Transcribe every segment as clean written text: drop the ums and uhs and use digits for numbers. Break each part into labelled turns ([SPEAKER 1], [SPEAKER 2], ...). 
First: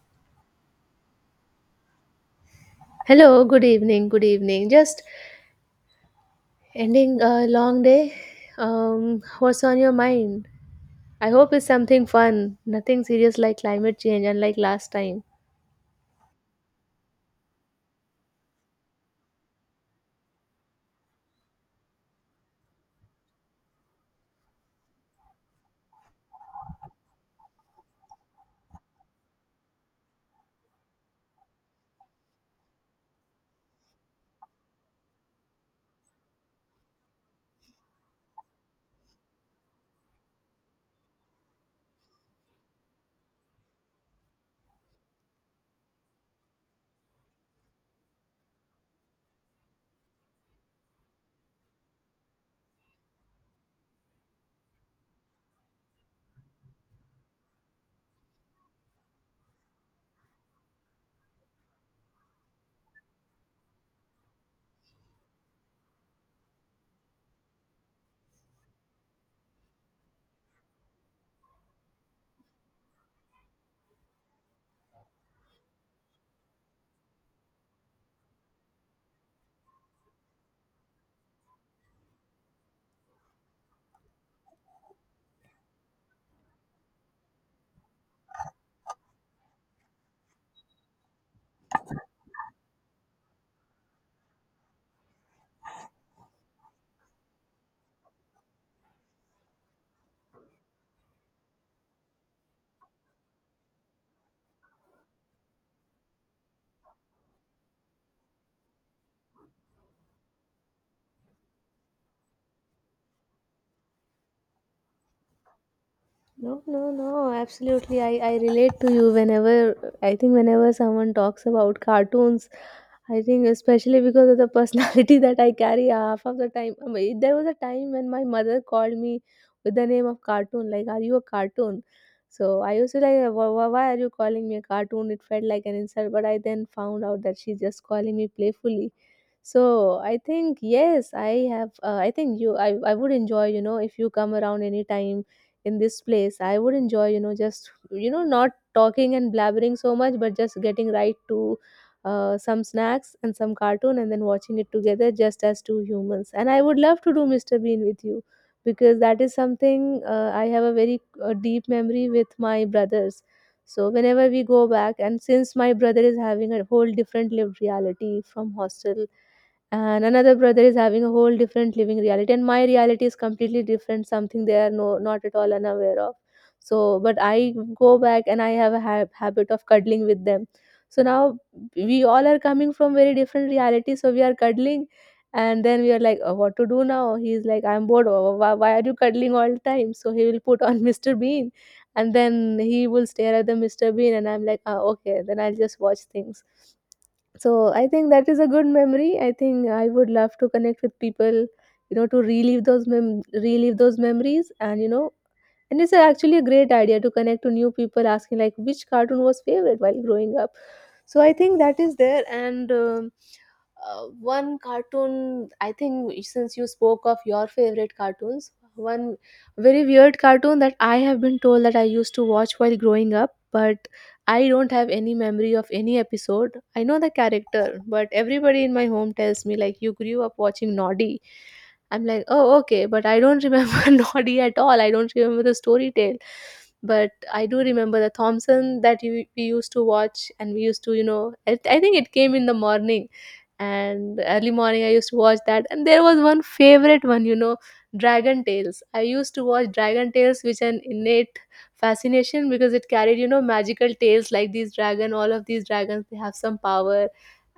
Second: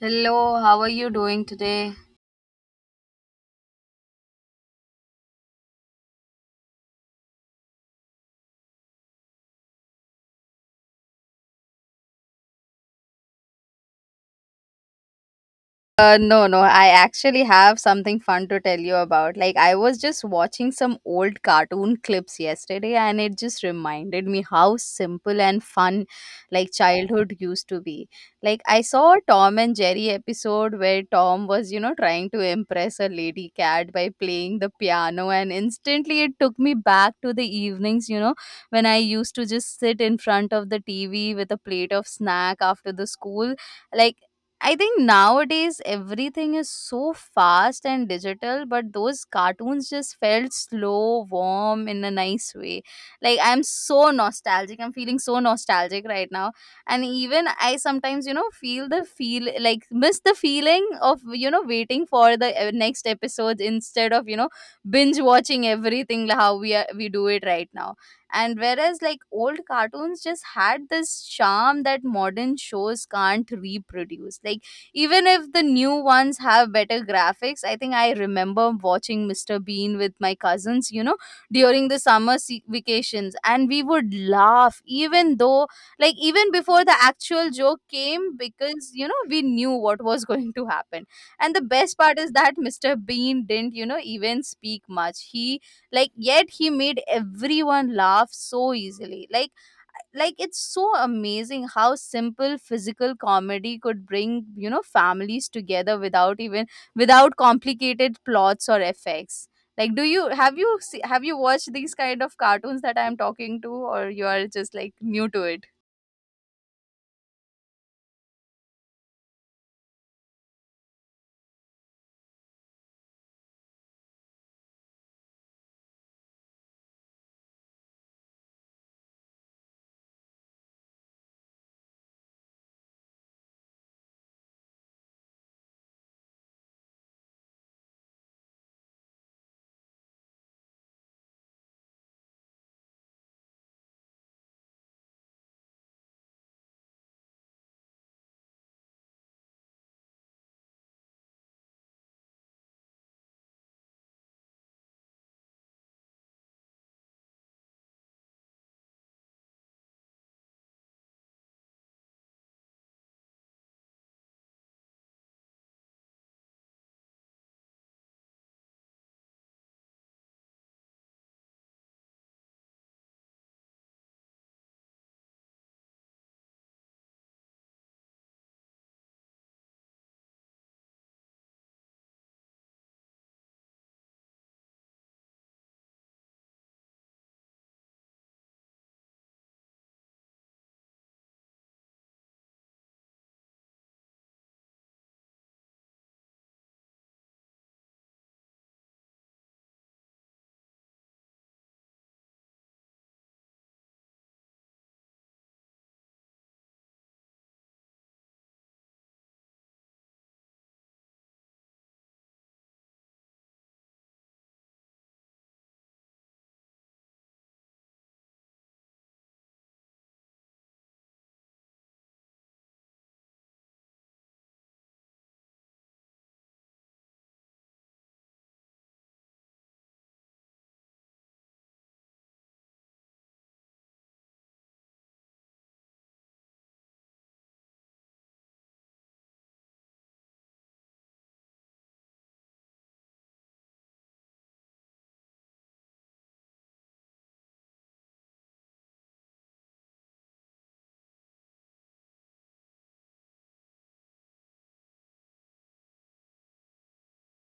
[SPEAKER 1] Hello, how are you doing today?
[SPEAKER 2] Hello, good evening, good evening. Just ending a long day. What's on your mind? I hope it's something fun, nothing serious like climate change, unlike last time.
[SPEAKER 1] No. I actually have something fun to tell you about. I was just watching some old cartoon clips yesterday, and it just reminded me how simple and fun, childhood used to be. Like, I saw a Tom and Jerry episode where Tom was, you know, trying to impress a lady cat by playing the piano, and instantly it took me back to the evenings, you know, when I used to just sit in front of the TV with a plate of snack after the school like I think nowadays everything is so fast and digital, but those cartoons just felt slow, warm in a nice way. Like I'm so nostalgic. I'm feeling so nostalgic right now. And even I sometimes, you know, feel the feel like miss the feeling of, you know, waiting for the next episode instead of, you know, binge watching everything how we do it right now. And whereas like old cartoons just had this charm that modern shows can't reproduce, like even if the new ones have better graphics. I think I remember watching Mr. Bean with my cousins, you know, during the summer vacations, and we would laugh even though, like, even before the actual joke came, because you know we knew what was going to happen. And the best part is that Mr. Bean didn't, you know, even speak much. He yet he made everyone laugh so easily. Like, it's so amazing how simple physical comedy could bring, you know, families together without even, without complicated plots or effects. Like, do you have you se- have you watched these kind of cartoons that I'm talking to, or you are just like new to it?
[SPEAKER 2] No, absolutely. I relate to you whenever, I think, whenever someone talks about cartoons, I think, especially because of the personality that I carry half of the time. I mean, there was a time when my mother called me with the name of cartoon, like, "Are you a cartoon?" So I used to like, Why are you calling me a cartoon?" It felt like an insult, but I then found out that she's just calling me playfully. So I think, yes, I have, I think I would enjoy, you know, if you come around anytime in this place, I would enjoy, you know, just, you know, not talking and blabbering so much, but just getting right to some snacks and some cartoon, and then watching it together just as two humans. And I would love to do Mr. Bean with you, because that is something, I have a very deep memory with my brothers. So whenever we go back, and since my brother is having a whole different lived reality from hostel, and another brother is having a whole different living reality, and my reality is completely different, something they are no not at all unaware of. So but I go back, and I have a habit of cuddling with them. So now we all are coming from very different realities, so we are cuddling, and then we are like, "Oh, what to do now?" He's like, "I'm bored. Oh, why are you cuddling all the time?" So he will put on Mr. Bean, and then he will stare at the Mr. Bean, and I'm like, "Ah, okay, then I'll just watch things." So I think that is a good memory. I think I would love to connect with people, you know, to relive those relive those memories, and you know, and it's actually a great idea to connect to new people asking like which cartoon was favorite while growing up. So I think that is there. And one cartoon, I think since you spoke of your favorite cartoons, one very weird cartoon that I have been told that I used to watch while growing up, but I don't have any memory of any episode. I know the character, but everybody in my home tells me like, "You grew up watching Noddy." I'm like, "Oh, okay," but I don't remember Noddy at all. I don't remember the story tale. But I do remember the Thompson that we used to watch, and we used to, you know, I think it came in the morning, and early morning I used to watch that. And there was one favorite one, you know, Dragon Tales. I used to watch Dragon Tales, which an innate fascination, because it carried, you know, magical tales like these dragon. All of these dragons, they have some power,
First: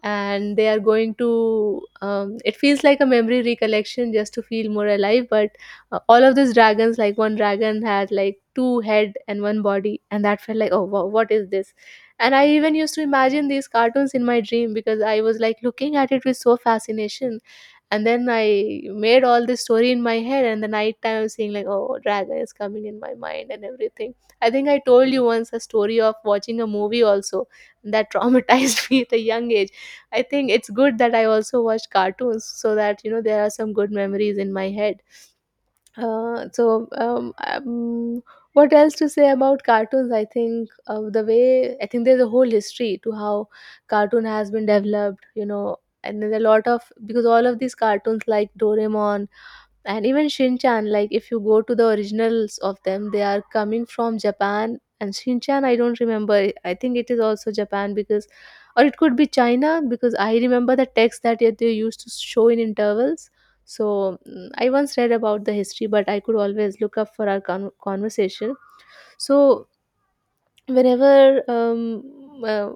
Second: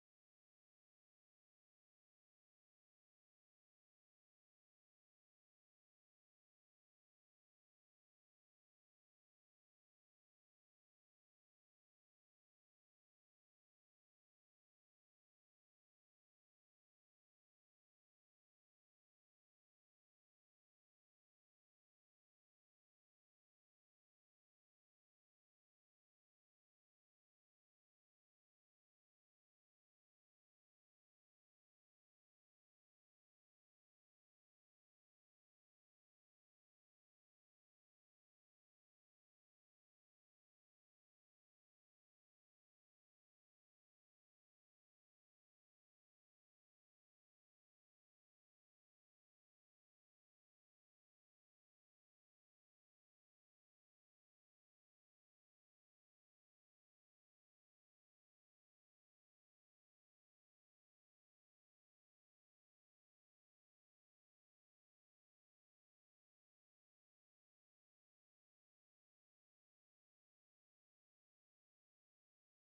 [SPEAKER 2] and they are going to it feels like a memory recollection just to feel more alive. But all of these dragons, like one dragon had like two head and one body, and that felt like, "Oh wow, what is this?" And I even used to imagine these cartoons in my dream, because I was like looking at it with so fascination. And then I made all this story in my head, and the night time I was seeing like, "Oh, dragon is coming in my mind," and everything. I think I told you once a story of watching a movie also that traumatized me at a young age. I think it's good that I also watch cartoons, so that you know there are some good memories in my head. Uh, so um, um, what else to say about cartoons? I think the way I think there's a whole history to how cartoon has been developed. You know, and there's a lot of, because all of these cartoons like Doraemon, and even Shinchan, like if you go to the originals of them, they are coming from Japan. And Shinchan, I don't remember. I think it is also Japan, because, or it could be China, because I remember the text that they used to show in intervals. So I once read about the history, but I could always look up for our conversation. So whenever, uh,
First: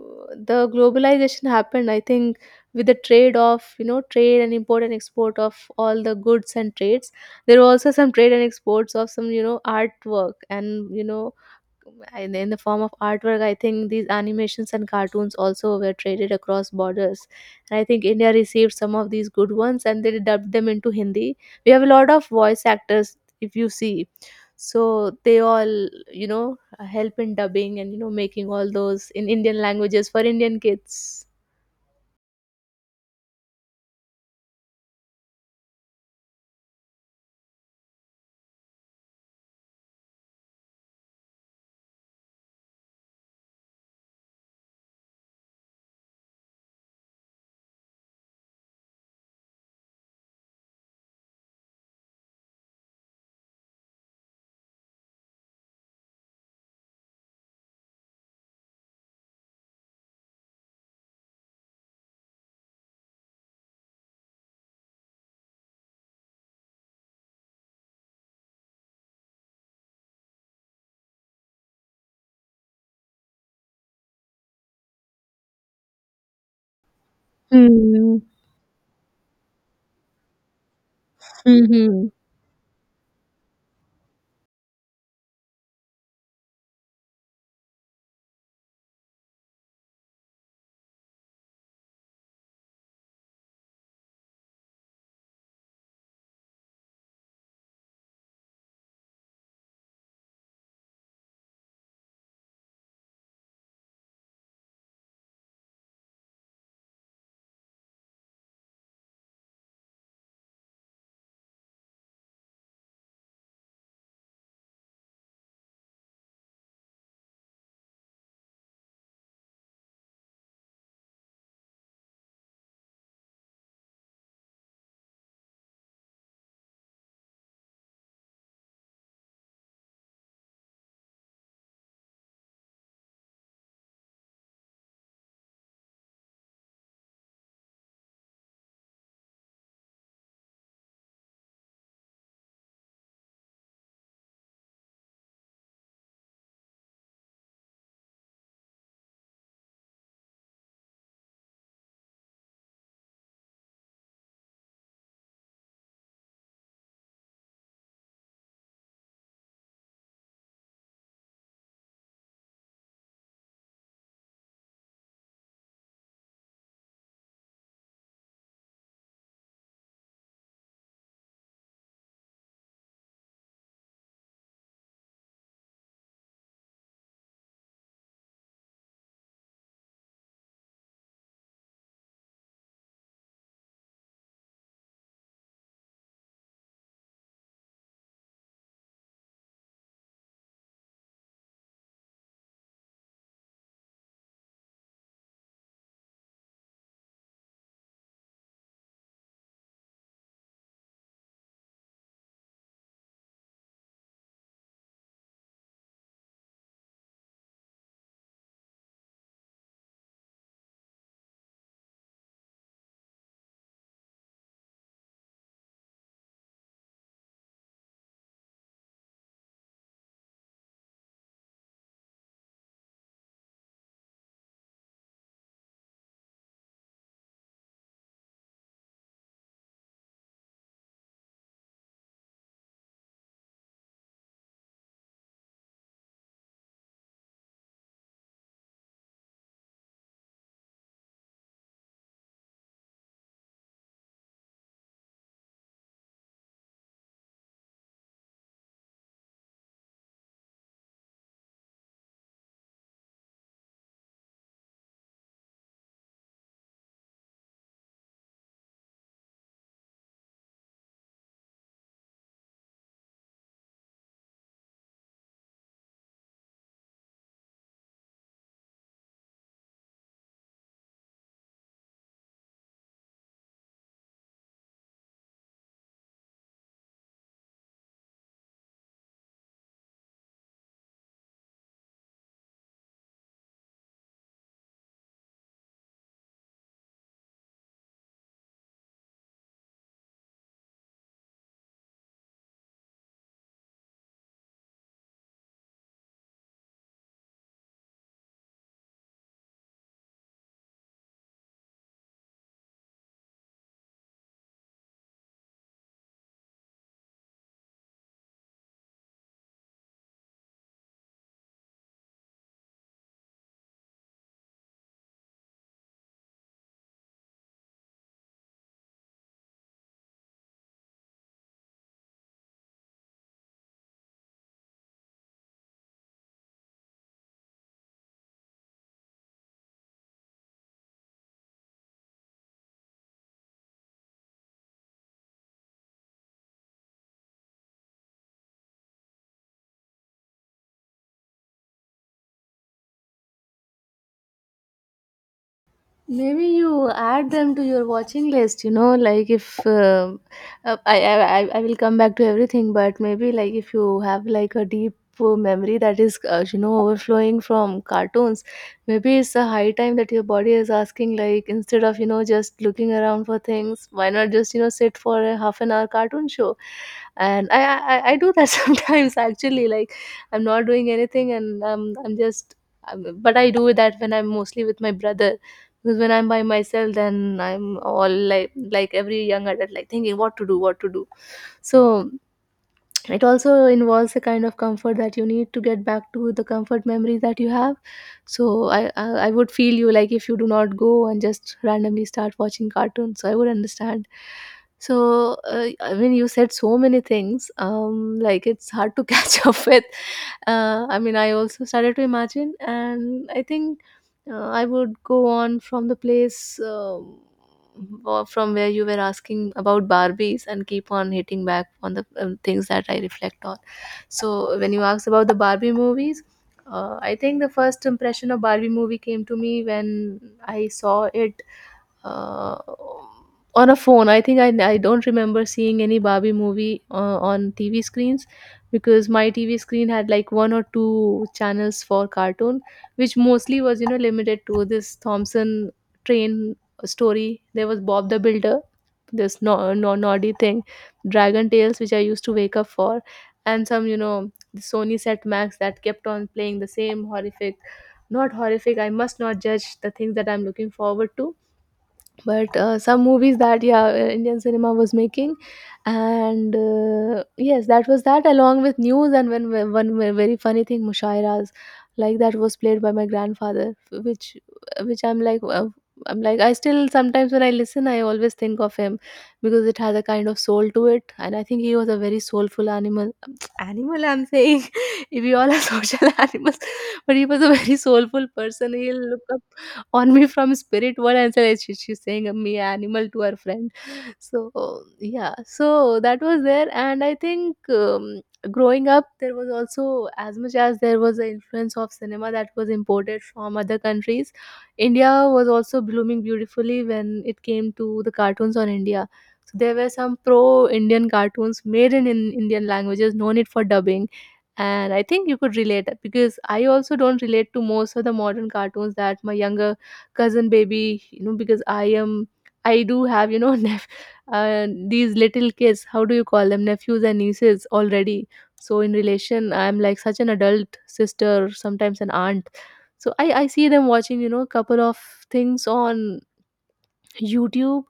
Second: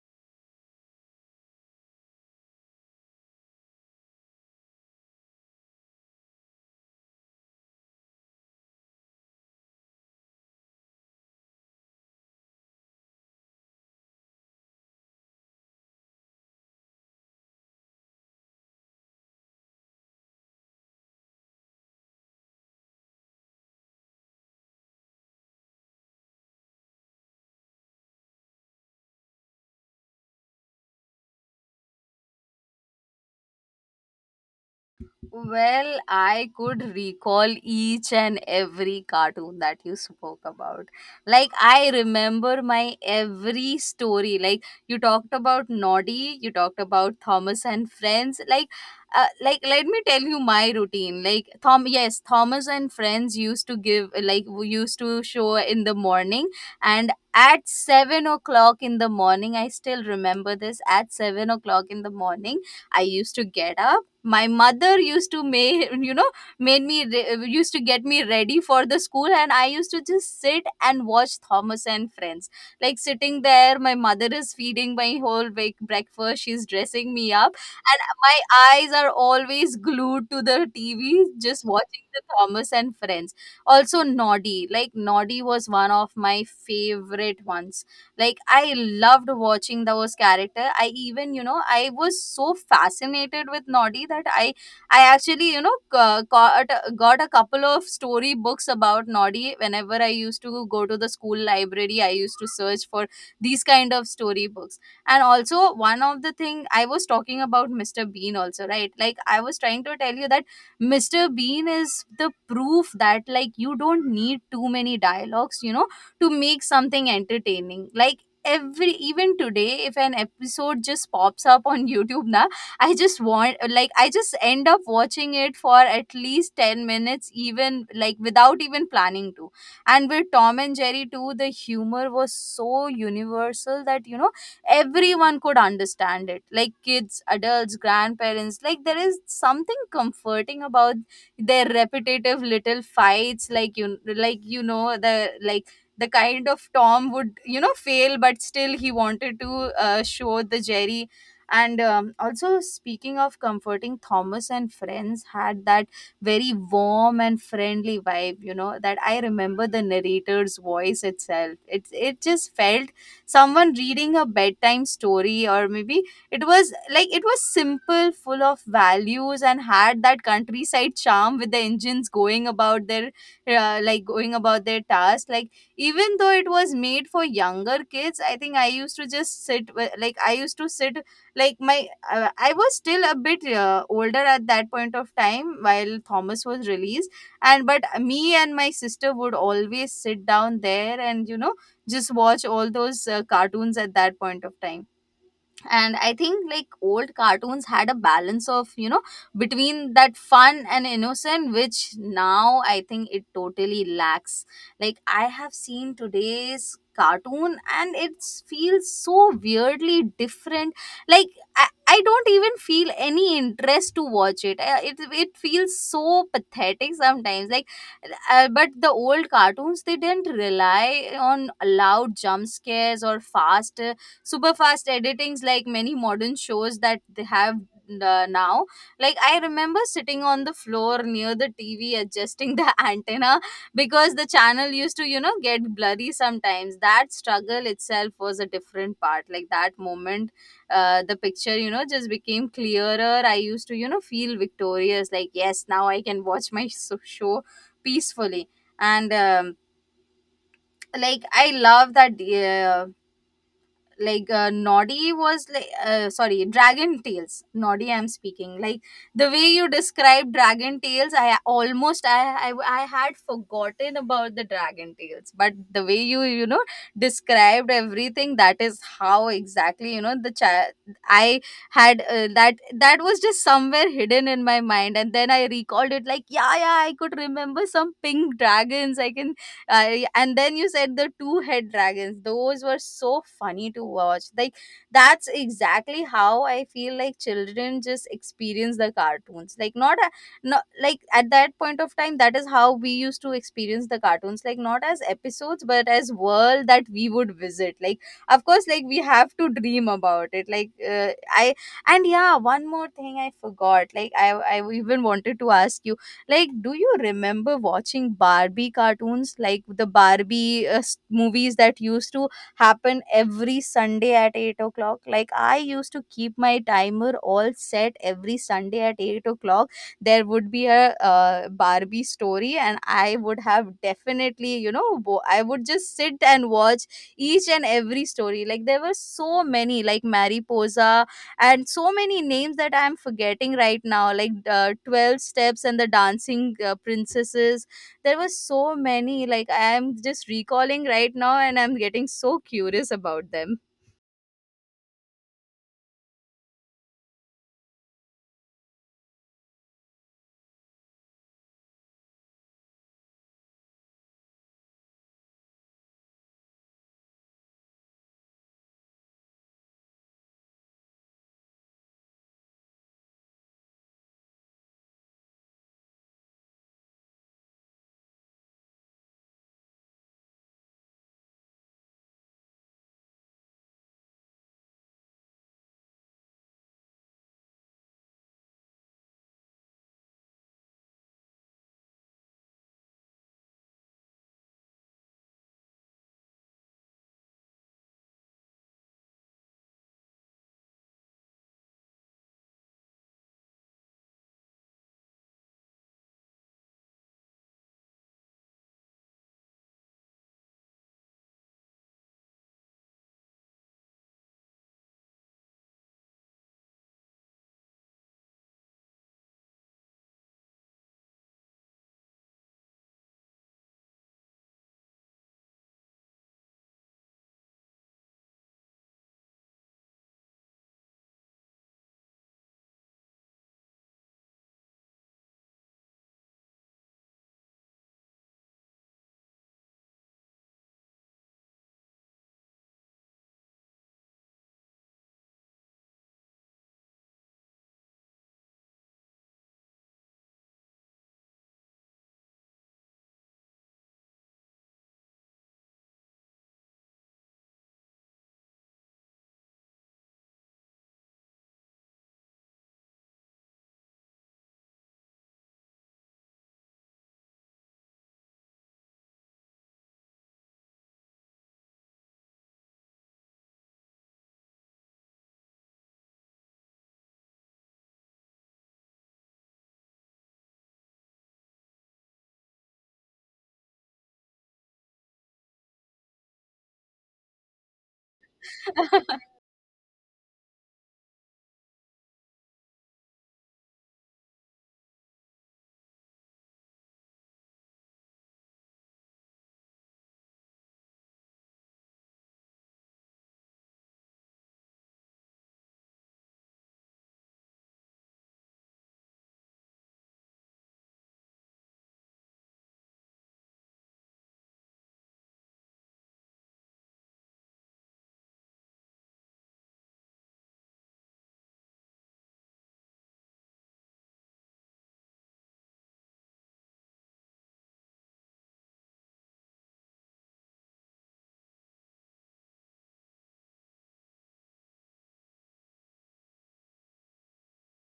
[SPEAKER 2] the globalization happened, I think with the trade of, you know, trade and import and export of all the goods and trades, there were also some trade and exports of some, you know, artwork, and you know, and in the form of artwork, I think these animations and cartoons also were traded across borders. And I think India received some of these good ones, and they dubbed them into Hindi. We have a lot of voice actors, if you see. So they all, you know, help in dubbing and, you know, making all those in Indian languages for Indian kids.
[SPEAKER 1] Well, I could recall each and every cartoon that you spoke about. Like, I remember my every story. Like, you talked about Noddy, you talked about Thomas and Friends. Like let me tell you my routine. Like, Thomas and Friends used to give, like, we used to show in the morning, and at 7 o'clock in the morning, I still remember this. At 7 o'clock in the morning, I used to get up. My mother used to make, you know, used to get me ready for the school, and I used to just sit and watch Thomas and Friends. Like, sitting there, my mother is feeding my whole big breakfast, she's dressing me up, and my eyes are always glued to the TV, just watching
[SPEAKER 2] Mm-hmm.
[SPEAKER 1] the Thomas and Friends. Also Noddy, like Noddy was one of my favorite ones. Like, I loved watching those character. I even, you know, I was so fascinated with Noddy that I actually, you know, got a couple of story books about Noddy. Whenever I used to go to the school library, I used to search for these kind of story books. And also one of the thing I was talking about Mr. Bean also, right? Like I was trying to tell you that Mr. Bean is the proof that, like, you don't need too many dialogues, you know, to make something entertaining. Like, every even today if an episode just pops up on YouTube na, I just want, like, I just end up watching it for at least 10 minutes even, like without even planning to. And with Tom and Jerry too, the humor was so universal that, you know, everyone could understand it, like kids, adults, grandparents. Like there is something comforting about their repetitive little fights. Like you like you know the like the kind of Tom would, you know, fail, but still he wanted to show the Jerry. And also, speaking of comforting, Thomas and Friends had that very warm and friendly vibe, you know. That I remember the narrator's voice itself. It just felt someone reading a bedtime story, or maybe it was simple, full of values, and had that countryside charm with the engines going about their, going about their task. Like, even though it was made for younger kids, I think I used to just sit with, like I used to sit like my I was still a bit older at that point of time while Thomas was released. And but me and my sister would always sit down there and, you know, just watch all those cartoons at that point of time. And I think like old cartoons had a balance of, you know, between that fun and innocent, which now I think it totally lacks. Like, I have seen today's cartoon and it feels so weirdly different. Like, I don't even feel any interest to watch it. It feels so pathetic sometimes. Like, but the old cartoons, they didn't rely on loud jump scares or fast, super fast editings like many modern shows that they have now. Like, I remember sitting on the floor near the TV, adjusting the antenna because the channel used to, you know, get blurry sometimes. That struggle itself was a different part. Like that moment the picture, you know, just became clearer, I used to, you know, feel victorious, like, yes, now I can watch my show peacefully. And like I love that Noddy was like, sorry, Dragon Tales. Noddy I'm speaking, like the way you described Dragon Tales. I almost I had forgotten about the Dragon Tales, but the way you, you know, described everything, that is how exactly, you know, the child I had, that was just somewhere hidden in my mind, and then I recalled it. Like, yeah, yeah, I could remember some pink dragons, I can. I and then you said the two head dragons. Those were so funny to watch. Like that's exactly how I feel, like children just experience the cartoons. Like not like, at that point of time, that is how we used to experience the cartoons, like not as episodes but as world that we would visit. Like of course, like we have to dream about it. Like I. And yeah, one more thing I forgot. Like I even wanted to ask you like, do you remember watching Barbie cartoons, like the Barbie movies that used to happen every Sunday at 8 o'clock? Like, I used to keep my timer all set every Sunday at 8 o'clock. There would be a Barbie story, and I would have definitely, you know, I would just sit and watch each and every story. Like, there were so many, like Mariposa and so many names that I am forgetting right now, like, 12 steps and the dancing princesses. There were so many, like I am just recalling right now, and I'm getting so curious about them.
[SPEAKER 2] Maybe you add them to your watching list, you know, like if I will come back to everything, but maybe like if you have like a deep memory that is you know overflowing from cartoons, maybe it's a high time that your body is asking, like instead of, you know, just looking around for things, why not just, you know, sit for a half an hour cartoon show? And I do that sometimes actually. Like I'm not doing anything, and I'm just but I do that when I'm mostly with my brother, because when I'm by myself, then I'm all like every young adult, like thinking what to do, what to do. So it also involves a kind of comfort that you need to get back to the comfort memory that you have. So I would feel you like if you do not go and just randomly start watching cartoons, so I would understand. So I mean you said so many things, like it's hard to catch up with. I mean I also started to imagine, and I think I would go on from the place, or from where you were asking about Barbies, and keep on hitting back on the things that I reflect on. So when you asked about the Barbie movies, I think the first impression of Barbie movie came to me when I saw it uh, on a phone. I think I don't remember seeing any Barbie movie on TV screens, because my TV screen had like one or two channels for cartoon, which mostly was, you know, limited to this Thompson train story. There was Bob the Builder, this no, no, naughty thing, Dragon Tales, which I used to wake up for, and some, you know, the Sony Set Max that kept on playing the same horrific, not horrific, I must not judge the things that I'm looking forward to, but some movies that, yeah, Indian cinema was making. And yes, that was that, along with news, and very funny thing, mushairas, like that was played by my grandfather, which I'm like, I'm like I still sometimes when I listen I always think of him, because it has a kind of soul to it. And I think he was a very soulful animal animal, I'm saying if we all are social animals, but he was a very soulful person. He'll look on me from spirit world and said, She's saying me animal to her friend." So yeah, so that was there. And I think, growing up there was also, as much as there was the influence of cinema that was imported from other countries, India was also blooming beautifully when it came to the cartoons on India. So there were some pro Indian cartoons made in Indian languages, no need for dubbing. And I think you could relate, because I also don't relate to most of the modern cartoons that my younger cousin baby, you know, because I am, I do have, you know, these little kids, how do you call them, nephews and nieces already. So in relation I'm like such an adult sister, sometimes an aunt. So I see them watching, you know, a couple of things on YouTube.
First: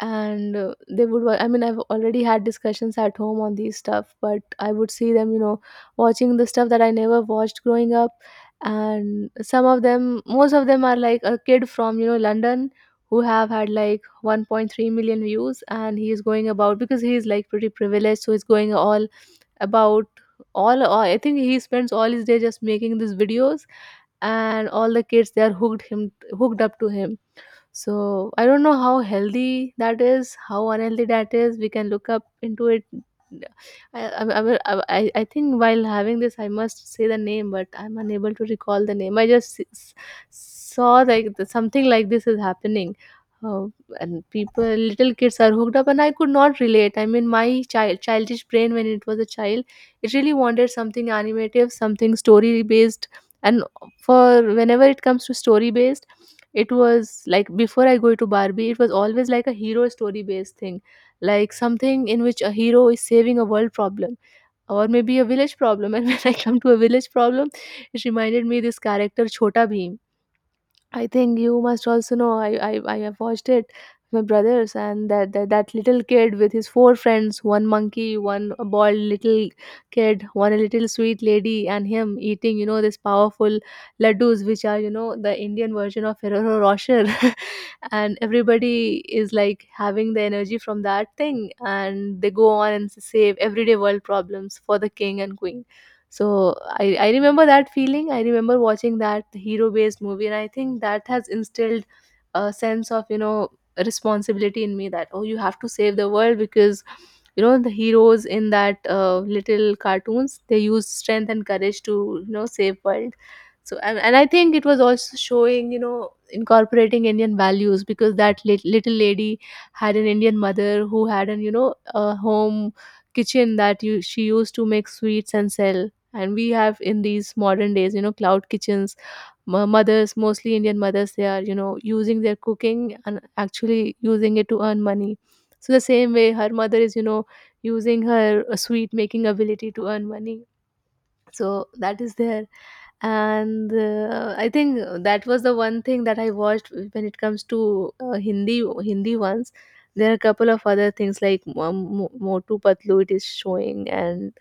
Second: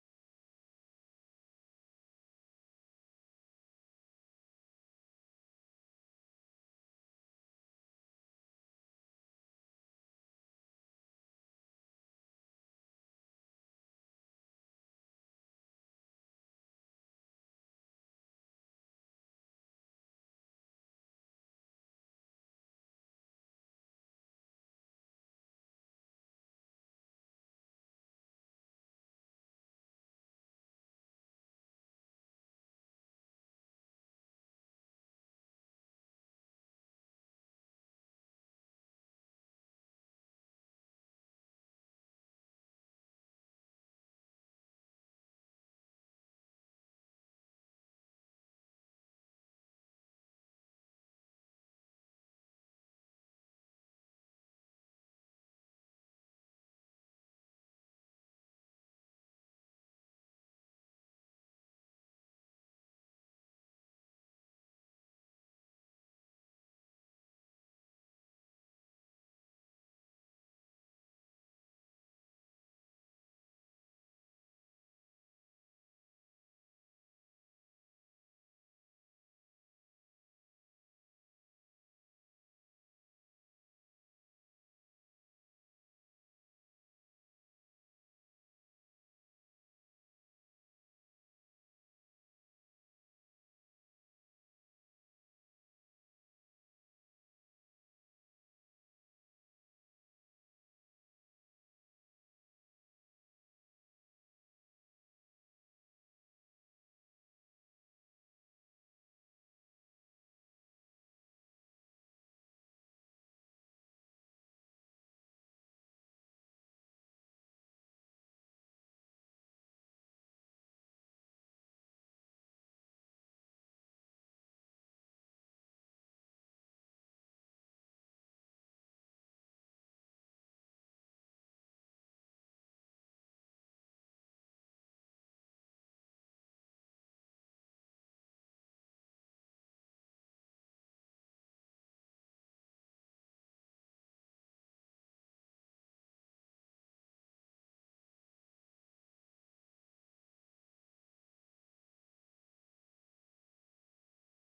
[SPEAKER 2] And they would I mean I've already had discussions at home on these stuff, but I would see them, you know, watching the stuff that I never watched growing up. And some of them, most of them, are like a kid from, you know, London who have had like 1.3 million views, and he Is going about because he is like pretty privileged, so he's going all about. All, I think he spends all his day just making these videos, and all the kids they are hooked up to him. So I don't know how healthy that is, how unhealthy that is. We can look up into it. I think while having this, I must say the name, but I'm unable to recall the name. I saw something like this is happening. Uh, and people, little kids are hooked up, and I could not relate. I mean, my childish brain, when it was a child, it really wanted something animative, something story based. And for whenever it comes to story based, it was like before I go to Barbie, it was always like a hero story based thing, like something in which a hero is saving a world problem or maybe a village problem. And when I come to a village problem, it reminded me this character Chota Bheem. I think you must also know. I have watched it with my brothers. And that little kid with his four friends, one monkey, one bald little kid, one little sweet lady, and him eating, you know, this powerful laddus, which are, you know, the Indian version of Ferrero Rocher, and everybody is like having the energy from that thing, and they go on and save everyday world problems for the king and queen. So I remember that feeling. I remember watching that hero based movie, and I think that has instilled a sense of, you know, responsibility in me, that, oh, you have to save the world because, you know, the heroes in that little cartoons, they use strength and courage to, you know, save world. So, and I think it was also showing, you know, incorporating Indian values because that little lady had an Indian mother who had an, you know, a home kitchen that she used to make sweets and sell. And we have, in these modern days, you know, cloud kitchens. Mothers, mostly Indian mothers, they are, you know, using their cooking and actually using it to earn money. So the same way, her mother is, you know, using her sweet making ability to earn money. So that is there. And I think that was the one thing that I watched. When it comes to uh, hindi Hindi ones, there are a couple of other things like Motu Patlu, it is showing, and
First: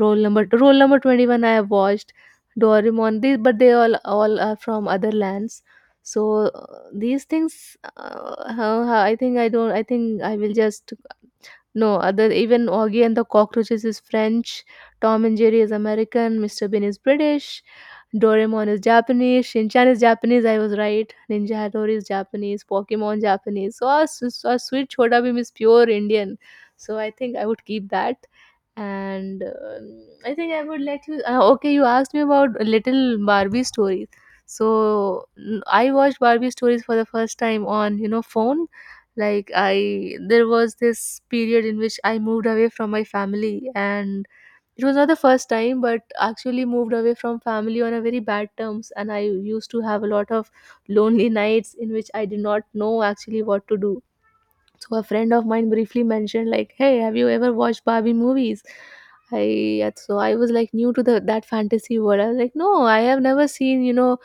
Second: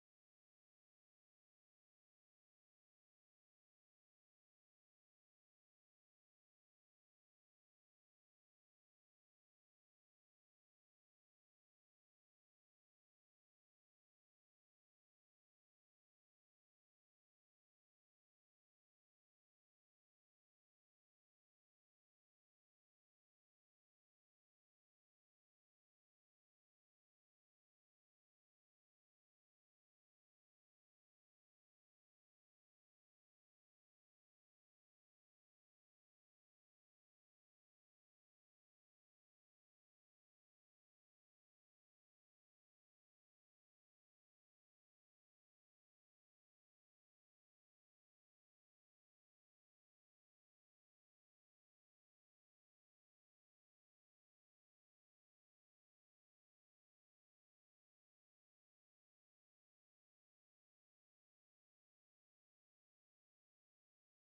[SPEAKER 2] Roll number 21 I have watched, Doraemon, these, but they all are from other lands. So these things, I think I don't. I think I will just no, other, even Augie and the Cockroaches is French, Tom and Jerry is American, Mr. Bean is British, Doraemon is Japanese, Shinchan is Japanese, I was right, Ninja Hattori is Japanese, Pokemon Japanese. So our sweet Chota Bheem is pure Indian. So I think I would keep that. And um, I think I would let you. Okay, you asked me about Little Barbie stories. So I watched Barbie stories for the first time on, you know, phone. Like I There was this period in which I moved away from my family, and it was not the first time, but actually moved away from family on a very bad terms, and I used to have a lot of lonely nights in which I did not know actually what to do. So a friend of mine briefly mentioned like, "Hey, have you ever watched Barbie movies?" I yeah, so I was like new to the that fantasy world. I was like, "No, I have never seen, you know,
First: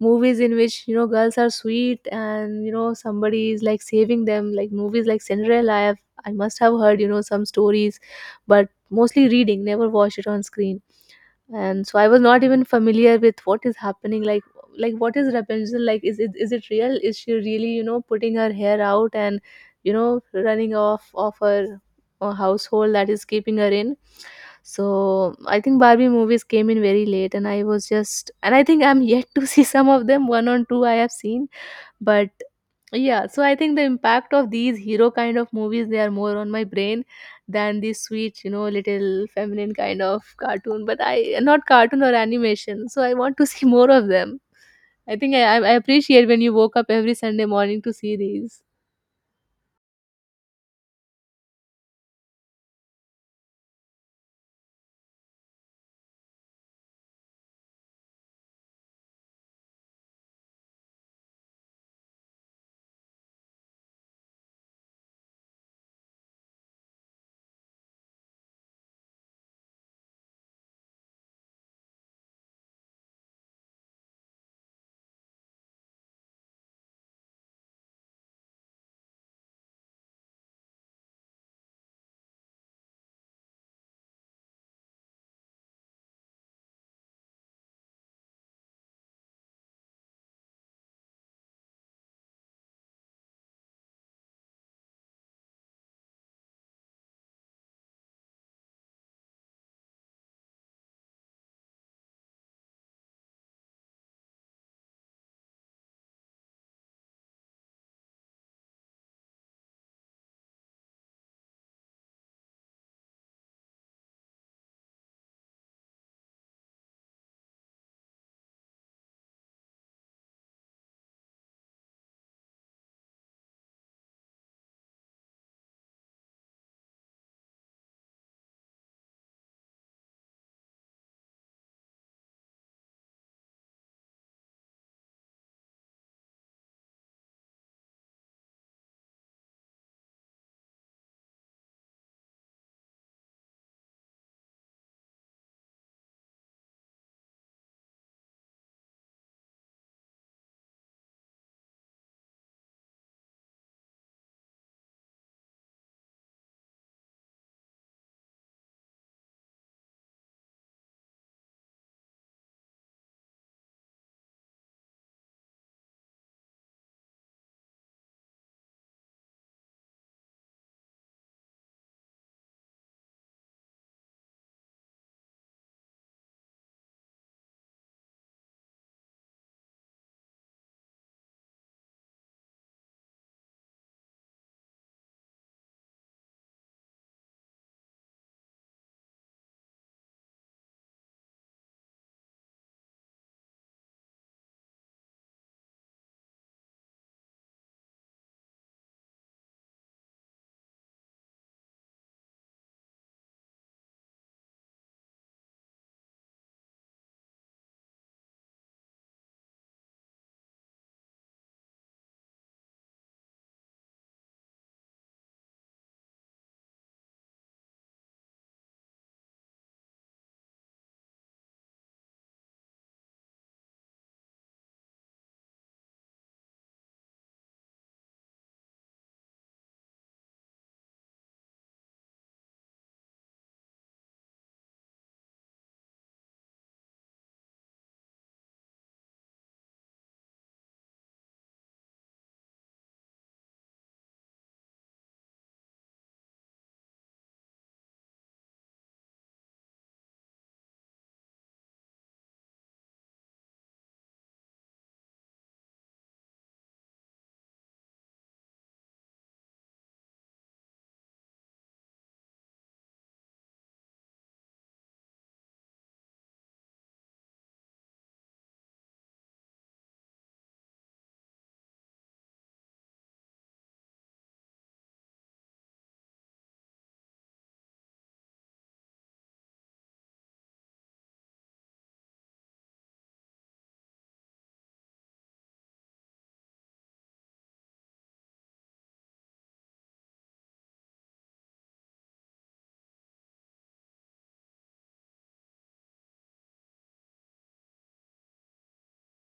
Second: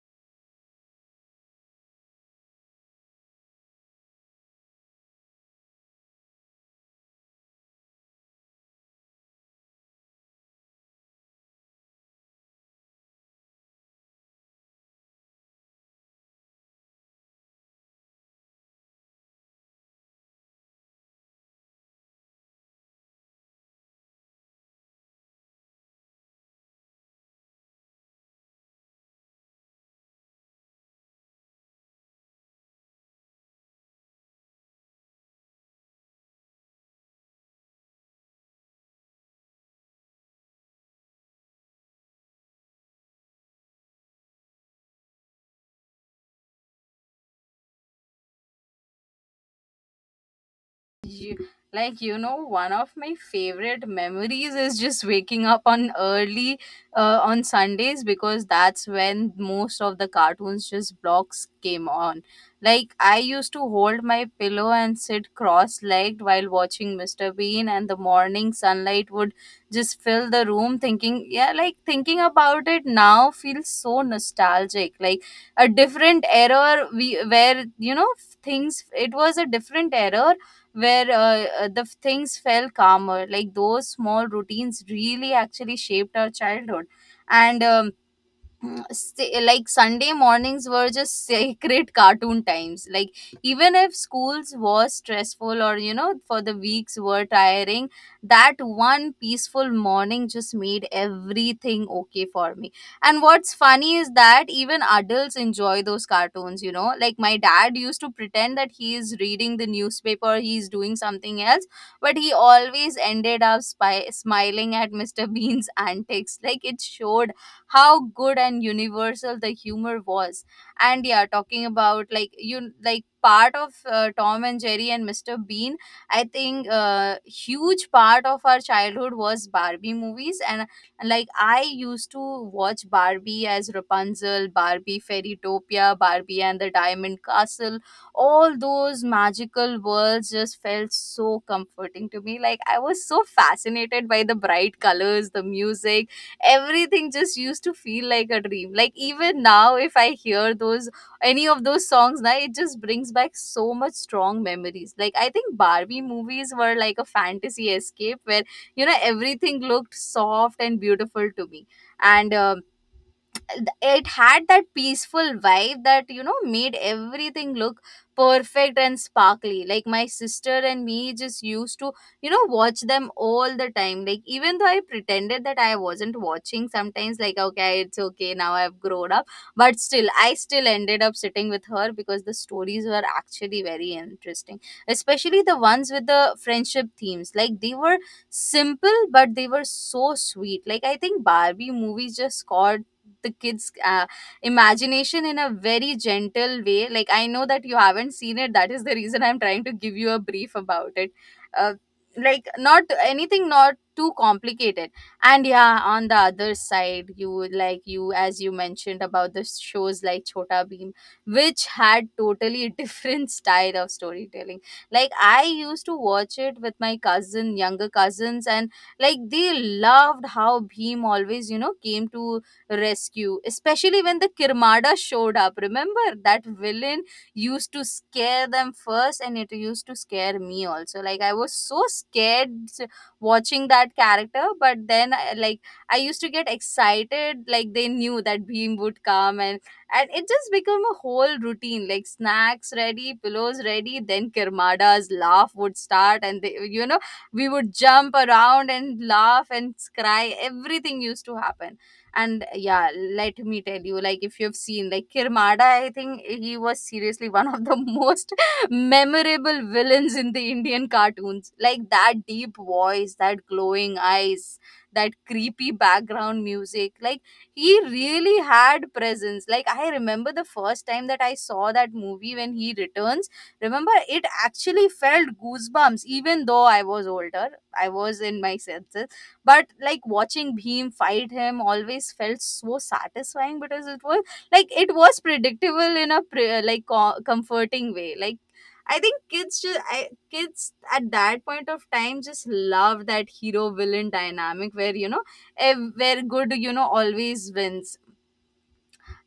[SPEAKER 2] movies in which, you know, girls are sweet and, you know, somebody is like saving them, like movies like Cinderella. I must have heard, you know, some stories, but mostly reading, never watched it on screen." And so I was not even familiar with what is happening, like what is Rapunzel, like is it real, is she really, you know, putting her hair out and, you know, running off of her household that is keeping her in. So I think Barbie movies came in very late, and I was just, and I think I'm yet to see some of them, one or two I have seen. But yeah, so I think the impact of these hero kind of movies, they are more on my brain than these sweet, you know, little feminine kind of cartoon. But I not cartoon or animation, so I want to see more of them. I think I appreciate when you woke up every Sunday morning to see these.
[SPEAKER 1] You, like, you know, one of my favorite memories is just waking up on early, on Sundays because that's when most of the cartoons just blocks came on. Like, I used to hold my pillow and sit cross-legged while watching Mr. Bean, and the morning sunlight would just fill the room, thinking, yeah, like thinking about it now feels so nostalgic. Like a different era, we where, you know, things it was a different era where the things felt calmer. Like those small routines really actually shaped our childhood. And mm, like Sunday mornings were just sacred cartoon times. Like even if schools was stressful, or, you know, for the weeks were tiring, that one peaceful morning just made everything okay for me. And what's funny is that even adults enjoy those cartoons, you know, like my dad used to pretend that he is reading the newspaper, he's doing something else, but he always ended up smiling at Mr. Bean's antics. Like, it showed how good and universal the humor was. And yeah, talking about like you like part of Tom and Jerry and Mr. Bean, I think huge part of our childhood was Barbie movies. And like I used to watch Barbie as Rapunzel, Barbie Fairytopia, Barbie and the Diamond Castle. All those magical worlds just felt so comforting to me. Like I was so fascinated by the bright colors, the music, everything just used to feel like a dream. Like even now if I hear those, any of those songs now, it just brings back so much strong memories. Like I think Barbie movies were like a fantasy escape where, you know, everything looked soft and beautiful to me. And it had that peaceful vibe that, you know, made everything look perfect and sparkly. Like my sister and me just used to, you know, watch them all the time. Like even though I pretended that I wasn't watching sometimes, like Okay, it's okay, now I've grown up. But still, I still ended up sitting with her because the stories were actually very interesting, especially the ones with the friendship themes. Like, they were simple but they were so sweet. Like, I think Barbie movies just scored the kids imagination in a very gentle way. Like, I know that you haven't seen it. That is the reason I'm trying to give you a brief about it. uh, like, not anything, not too complicated. And yeah, on the other side, you would like, you as you mentioned about the shows like Chota Beam, which had totally different style of storytelling. Like, I used to watch it with my cousin younger cousins, and like, they loved how Bhim always, you know, came to rescue, especially when the Kirmada showed up. Remember, that villain used to scare them first, and it used to scare me also. Like, I was so scared watching that character, but then, like, I used to get excited, like, they knew that Beam would come, and it just became a whole routine. Like, snacks ready, pillows ready, then Kirmada's laugh would start, and they, you know, we would jump around and laugh and cry. Everything used to happen. And yeah, let me tell you, like if you've seen like Kirmada, I think he was seriously one of the most memorable villains in the Indian cartoons. Like, that deep voice, that glowing eyes, that creepy background music, like he really had presence. Like, I remember the first time that I saw that movie when he returns, remember, it actually felt goosebumps even though I was older, I was in my senses. But like watching Bhim fight him always felt so satisfying, because it was like, it was predictable in a comforting way. Like, I think kids just kids at that point of time just love that hero villain dynamic where you know, where good, you know, always wins.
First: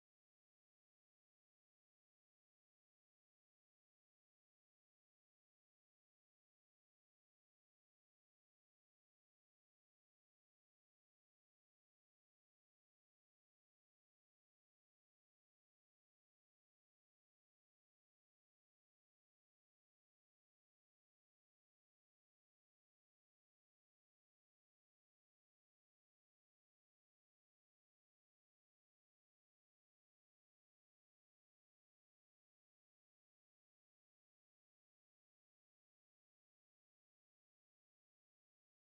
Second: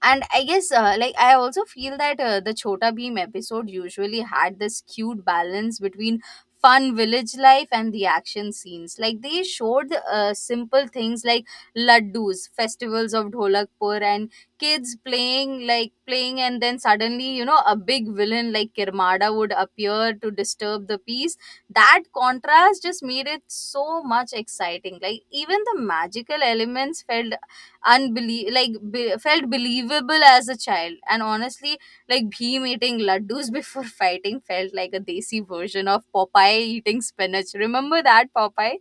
[SPEAKER 1] And I guess like I also feel that the Chota Beam episode usually had this cute balance between fun village life and the action scenes. Like, they showed simple things like laddus, festivals of Dholakpur, and kids playing, like playing, and then suddenly, you know, a big villain like Kirmada would appear to disturb the peace. That contrast just made it so much exciting. Like, even the magical elements felt felt believable as a child. And honestly, like Bhim eating laddus before fighting felt like a desi version of Popeye eating spinach. Remember that Popeye?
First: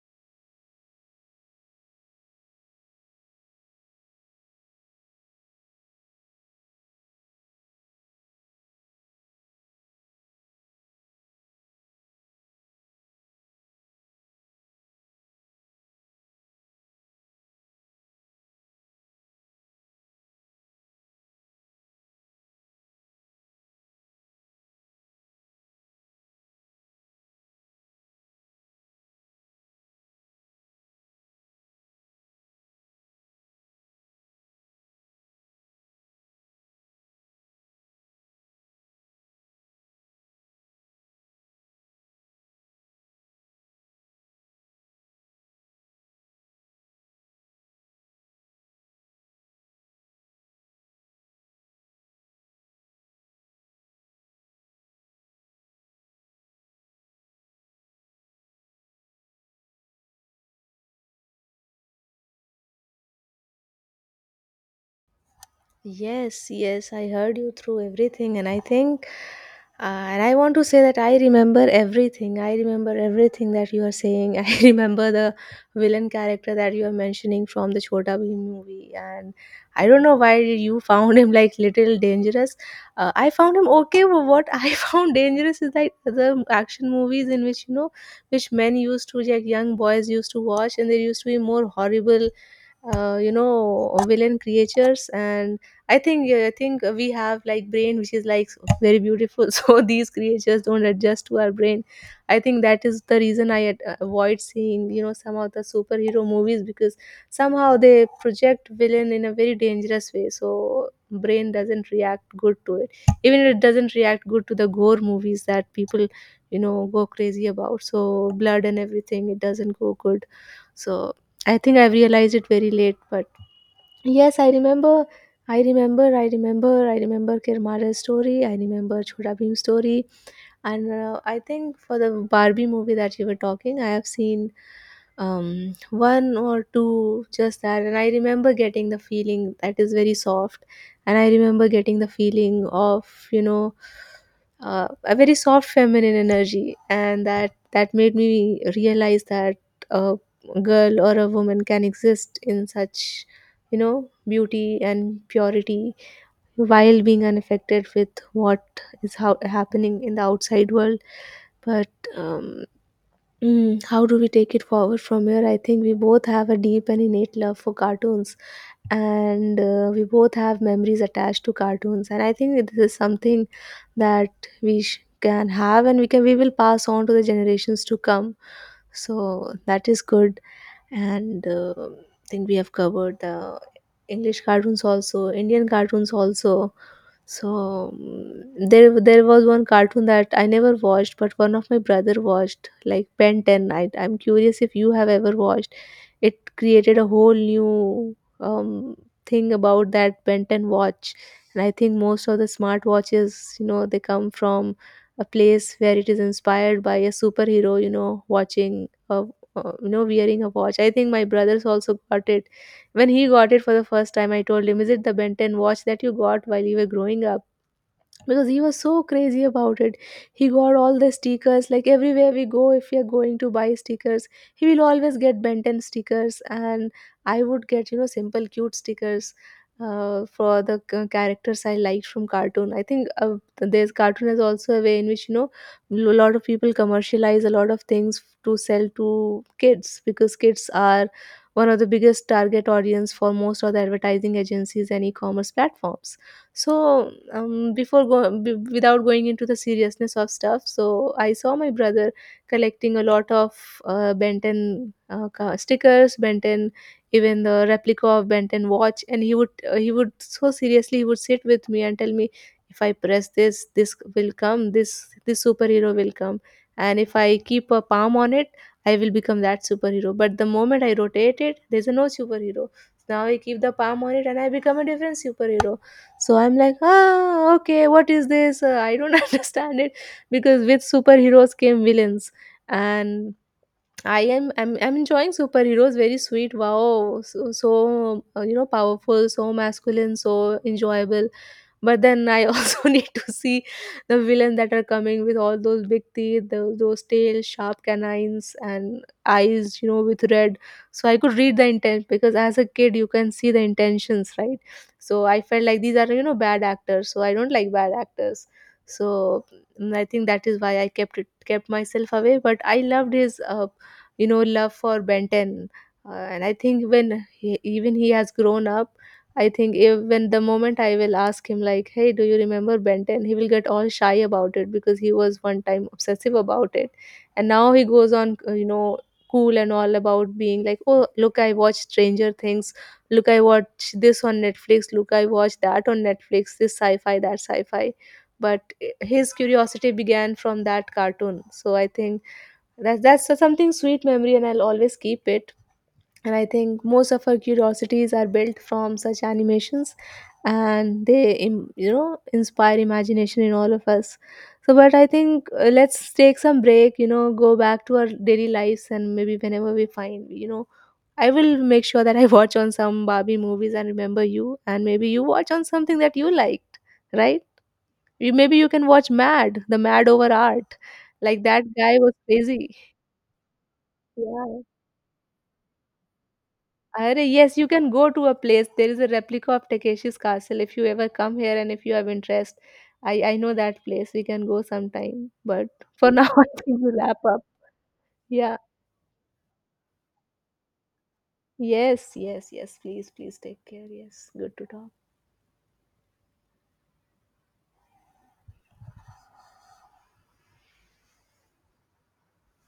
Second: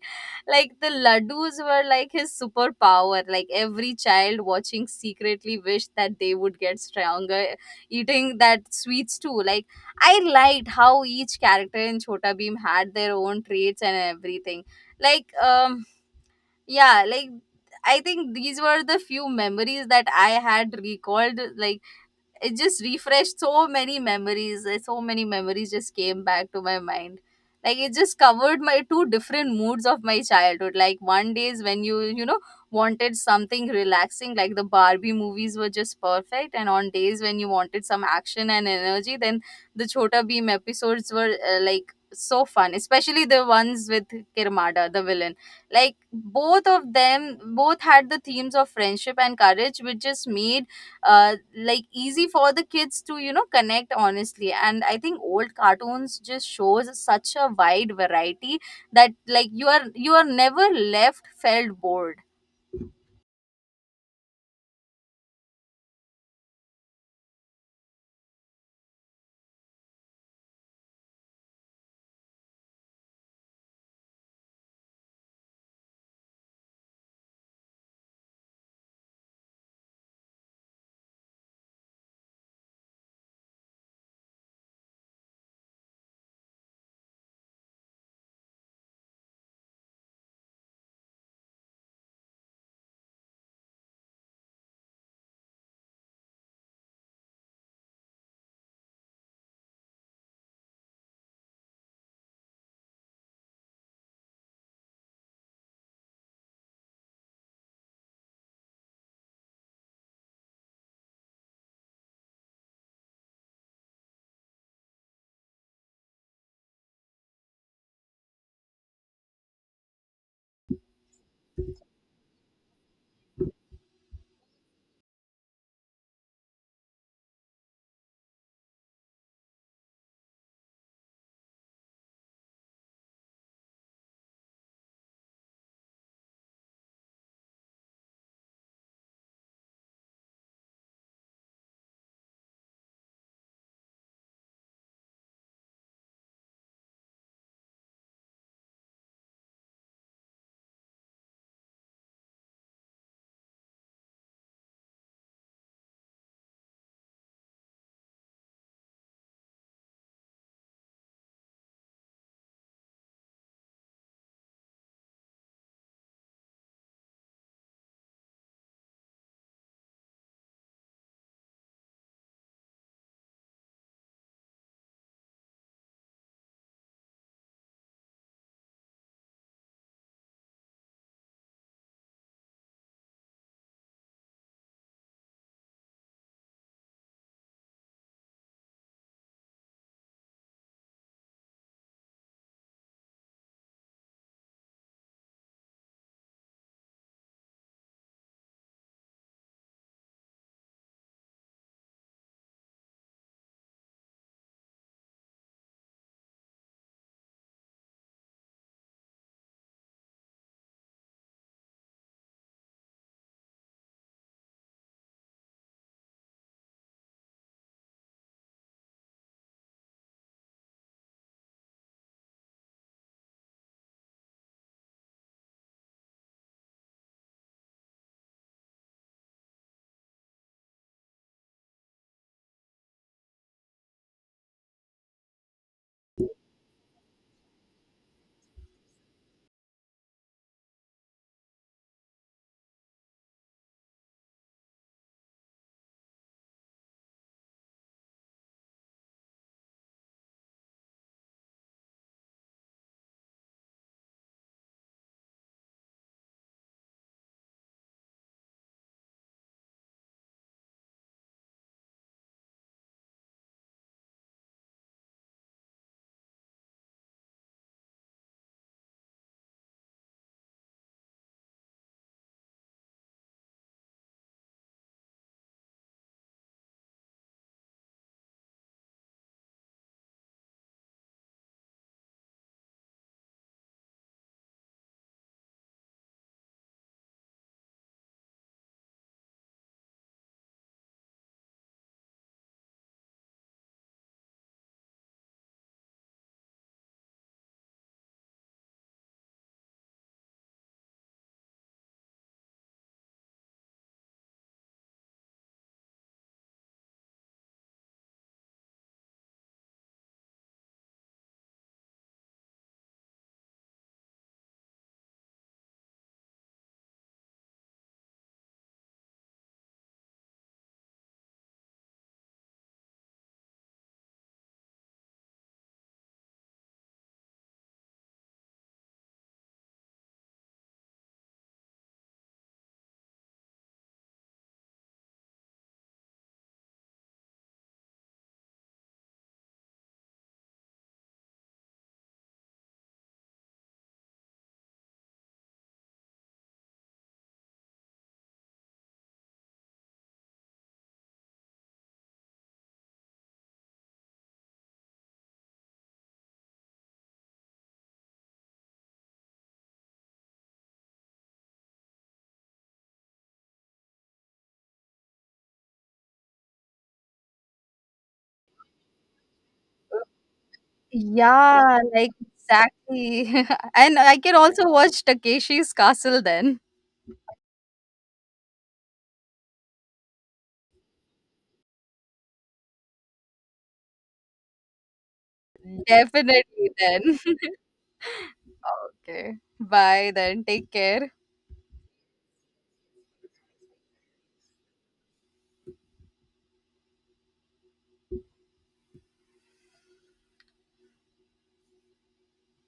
[SPEAKER 1] Like, the laddus were like his superpower. Like, every child watching secretly wished that they would get stronger eating that sweets too. Like, I liked how each character in Chota Beam had their own traits and everything. like um yeah like I think these were the few memories that I had recalled. Like, it just refreshed so many memories. So many memories just came back to my mind. Like, it just covered my two different moods of my childhood. Like, one days when you know, wanted something relaxing, like the Barbie movies were just perfect. And on days when you wanted some action and energy, then the Chota Beam episodes were like so fun, especially the ones with Kirmada the villain. Like, both of them, both had the themes of friendship and courage, which just made like easy for the kids to, you know, connect honestly. And I think old cartoons just shows such a wide variety that like you are never left felt bored.
[SPEAKER 2] Yes, yes, I heard you through everything, and I think, and I want to say that I remember everything. I remember everything that you are saying. I remember the villain character that you are mentioning from the Chota Bheem movie, and I don't know why you found him like little dangerous. I found him okay, but what I found dangerous is like the action movies in which, you know, which men used to, like young boys used to watch, and there used to be more horrible you know, villain creatures. And I think we have like brain which is like very beautiful. So these creatures don't adjust to our brain. I think that is the reason I avoid seeing, you know, some of the superhero movies, because somehow they project villain in a very dangerous way, so brain doesn't react good to it. Even it doesn't react good to the gore movies that people, you know, go crazy about. So blood and everything, it doesn't go good. So I think I've realized it very late, but yes, I remember. I remember Kirmara's story. I remember Chhota Bhim's story. And I think for the Barbie movie that you were talking, I have seen one or two just that. And I remember getting the feeling that is very soft. And I remember getting the feeling of, you know, a very soft feminine energy. And that made me realize that a girl or a woman can exist in such, you know, beauty and purity while being unaffected with what is how happening in the outside world. But um, mm, how do we take it forward from here? I think we both have a deep and innate love for cartoons, and we both have memories attached to cartoons, and I think this is something that we can have, and we will pass on to the generations to come. So that is good. And I think we have covered the English cartoons also, Indian cartoons also. So mm, there was one cartoon that I never watched, but one of my brother watched, like Ben 10. I'm curious if you have ever watched. It created a whole new thing about that Ben 10 watch, and I think most of the smart watches, you know, they come from a place where it is inspired by a superhero, you know, watching a you know, wearing a watch. I think my brothers also got it. When he got it for the first time, I told him, is it the Benton watch that you got while you were growing up? Because he was so crazy about it, he got all the stickers. Like everywhere we go, if we are going to buy stickers, he will always get Benton stickers. And I would get, you know, simple cute stickers for the characters I liked from cartoon. I think there's cartoon is also a way in which, you know, a lot of people commercialize a lot of things to sell to kids, because kids are one of the biggest target audience for most of the advertising agencies and e-commerce platforms. So without going into the seriousness of stuff, so I saw my brother collecting a lot of Benton stickers, Benton, even the replica of Benton watch. And he would so seriously, he would sit with me and tell me, if I press this, this will come this this superhero will come. And if I keep a palm on it, I will become that superhero. But the moment I rotate it, there's a no superhero. Now I keep the palm on it and I become a different superhero. So I'm like, ah, okay, what is this? I don't understand it because with superheroes came villains, and I'm enjoying superheroes. Very sweet, wow, you know, powerful, so masculine, so enjoyable. But then I also need to see the villain that are coming with all those big teeth, those tail sharp canines and eyes, you know, with red. So I could read the intent, because as a kid you can see the intentions, right? So I felt like these are, you know, bad actors, so I don't like bad actors. So mm, I think that is why I kept myself away, but I loved his you know, love for Benton. And I think when even he has grown up, I think even the moment I will ask him like, "Hey, do you remember Ben 10?" he will get all shy about it because he was one time obsessive about it, and now he goes on, you know, cool and all about being like, "Oh, look, I watched Stranger Things. Look, I watched this on Netflix. Look, I watched that on Netflix. This sci-fi, that sci-fi." But his curiosity began from that cartoon. So I think that's something sweet memory, and I'll always keep it. And I think most of our curiosities are built from such animations, and they you know, inspire imagination in all of us. So, but I think let's take some break, you know, go back to our daily lives, and maybe whenever we find, you know, I will make sure that I watch on some Barbie movies and remember you, and maybe you watch on something that you liked, right? You, maybe you can watch mad over art, like that
[SPEAKER 1] Yeah,
[SPEAKER 2] guy
[SPEAKER 1] like
[SPEAKER 2] was crazy,
[SPEAKER 1] exactly. And I can
[SPEAKER 2] yeah.
[SPEAKER 1] also watch Takeshi's Castle then.
[SPEAKER 2] Arre, yes, you can go to a place. There is a replica of Takeshi's castle if you ever come here and if you have interest. I know that place. We can go sometime. But for now, I
[SPEAKER 1] Definitely
[SPEAKER 2] think we
[SPEAKER 1] then.
[SPEAKER 2] wrap up. Yeah.
[SPEAKER 1] Okay. Bye then. Take care.
[SPEAKER 2] Yes. Please take care. Yes. Good to talk.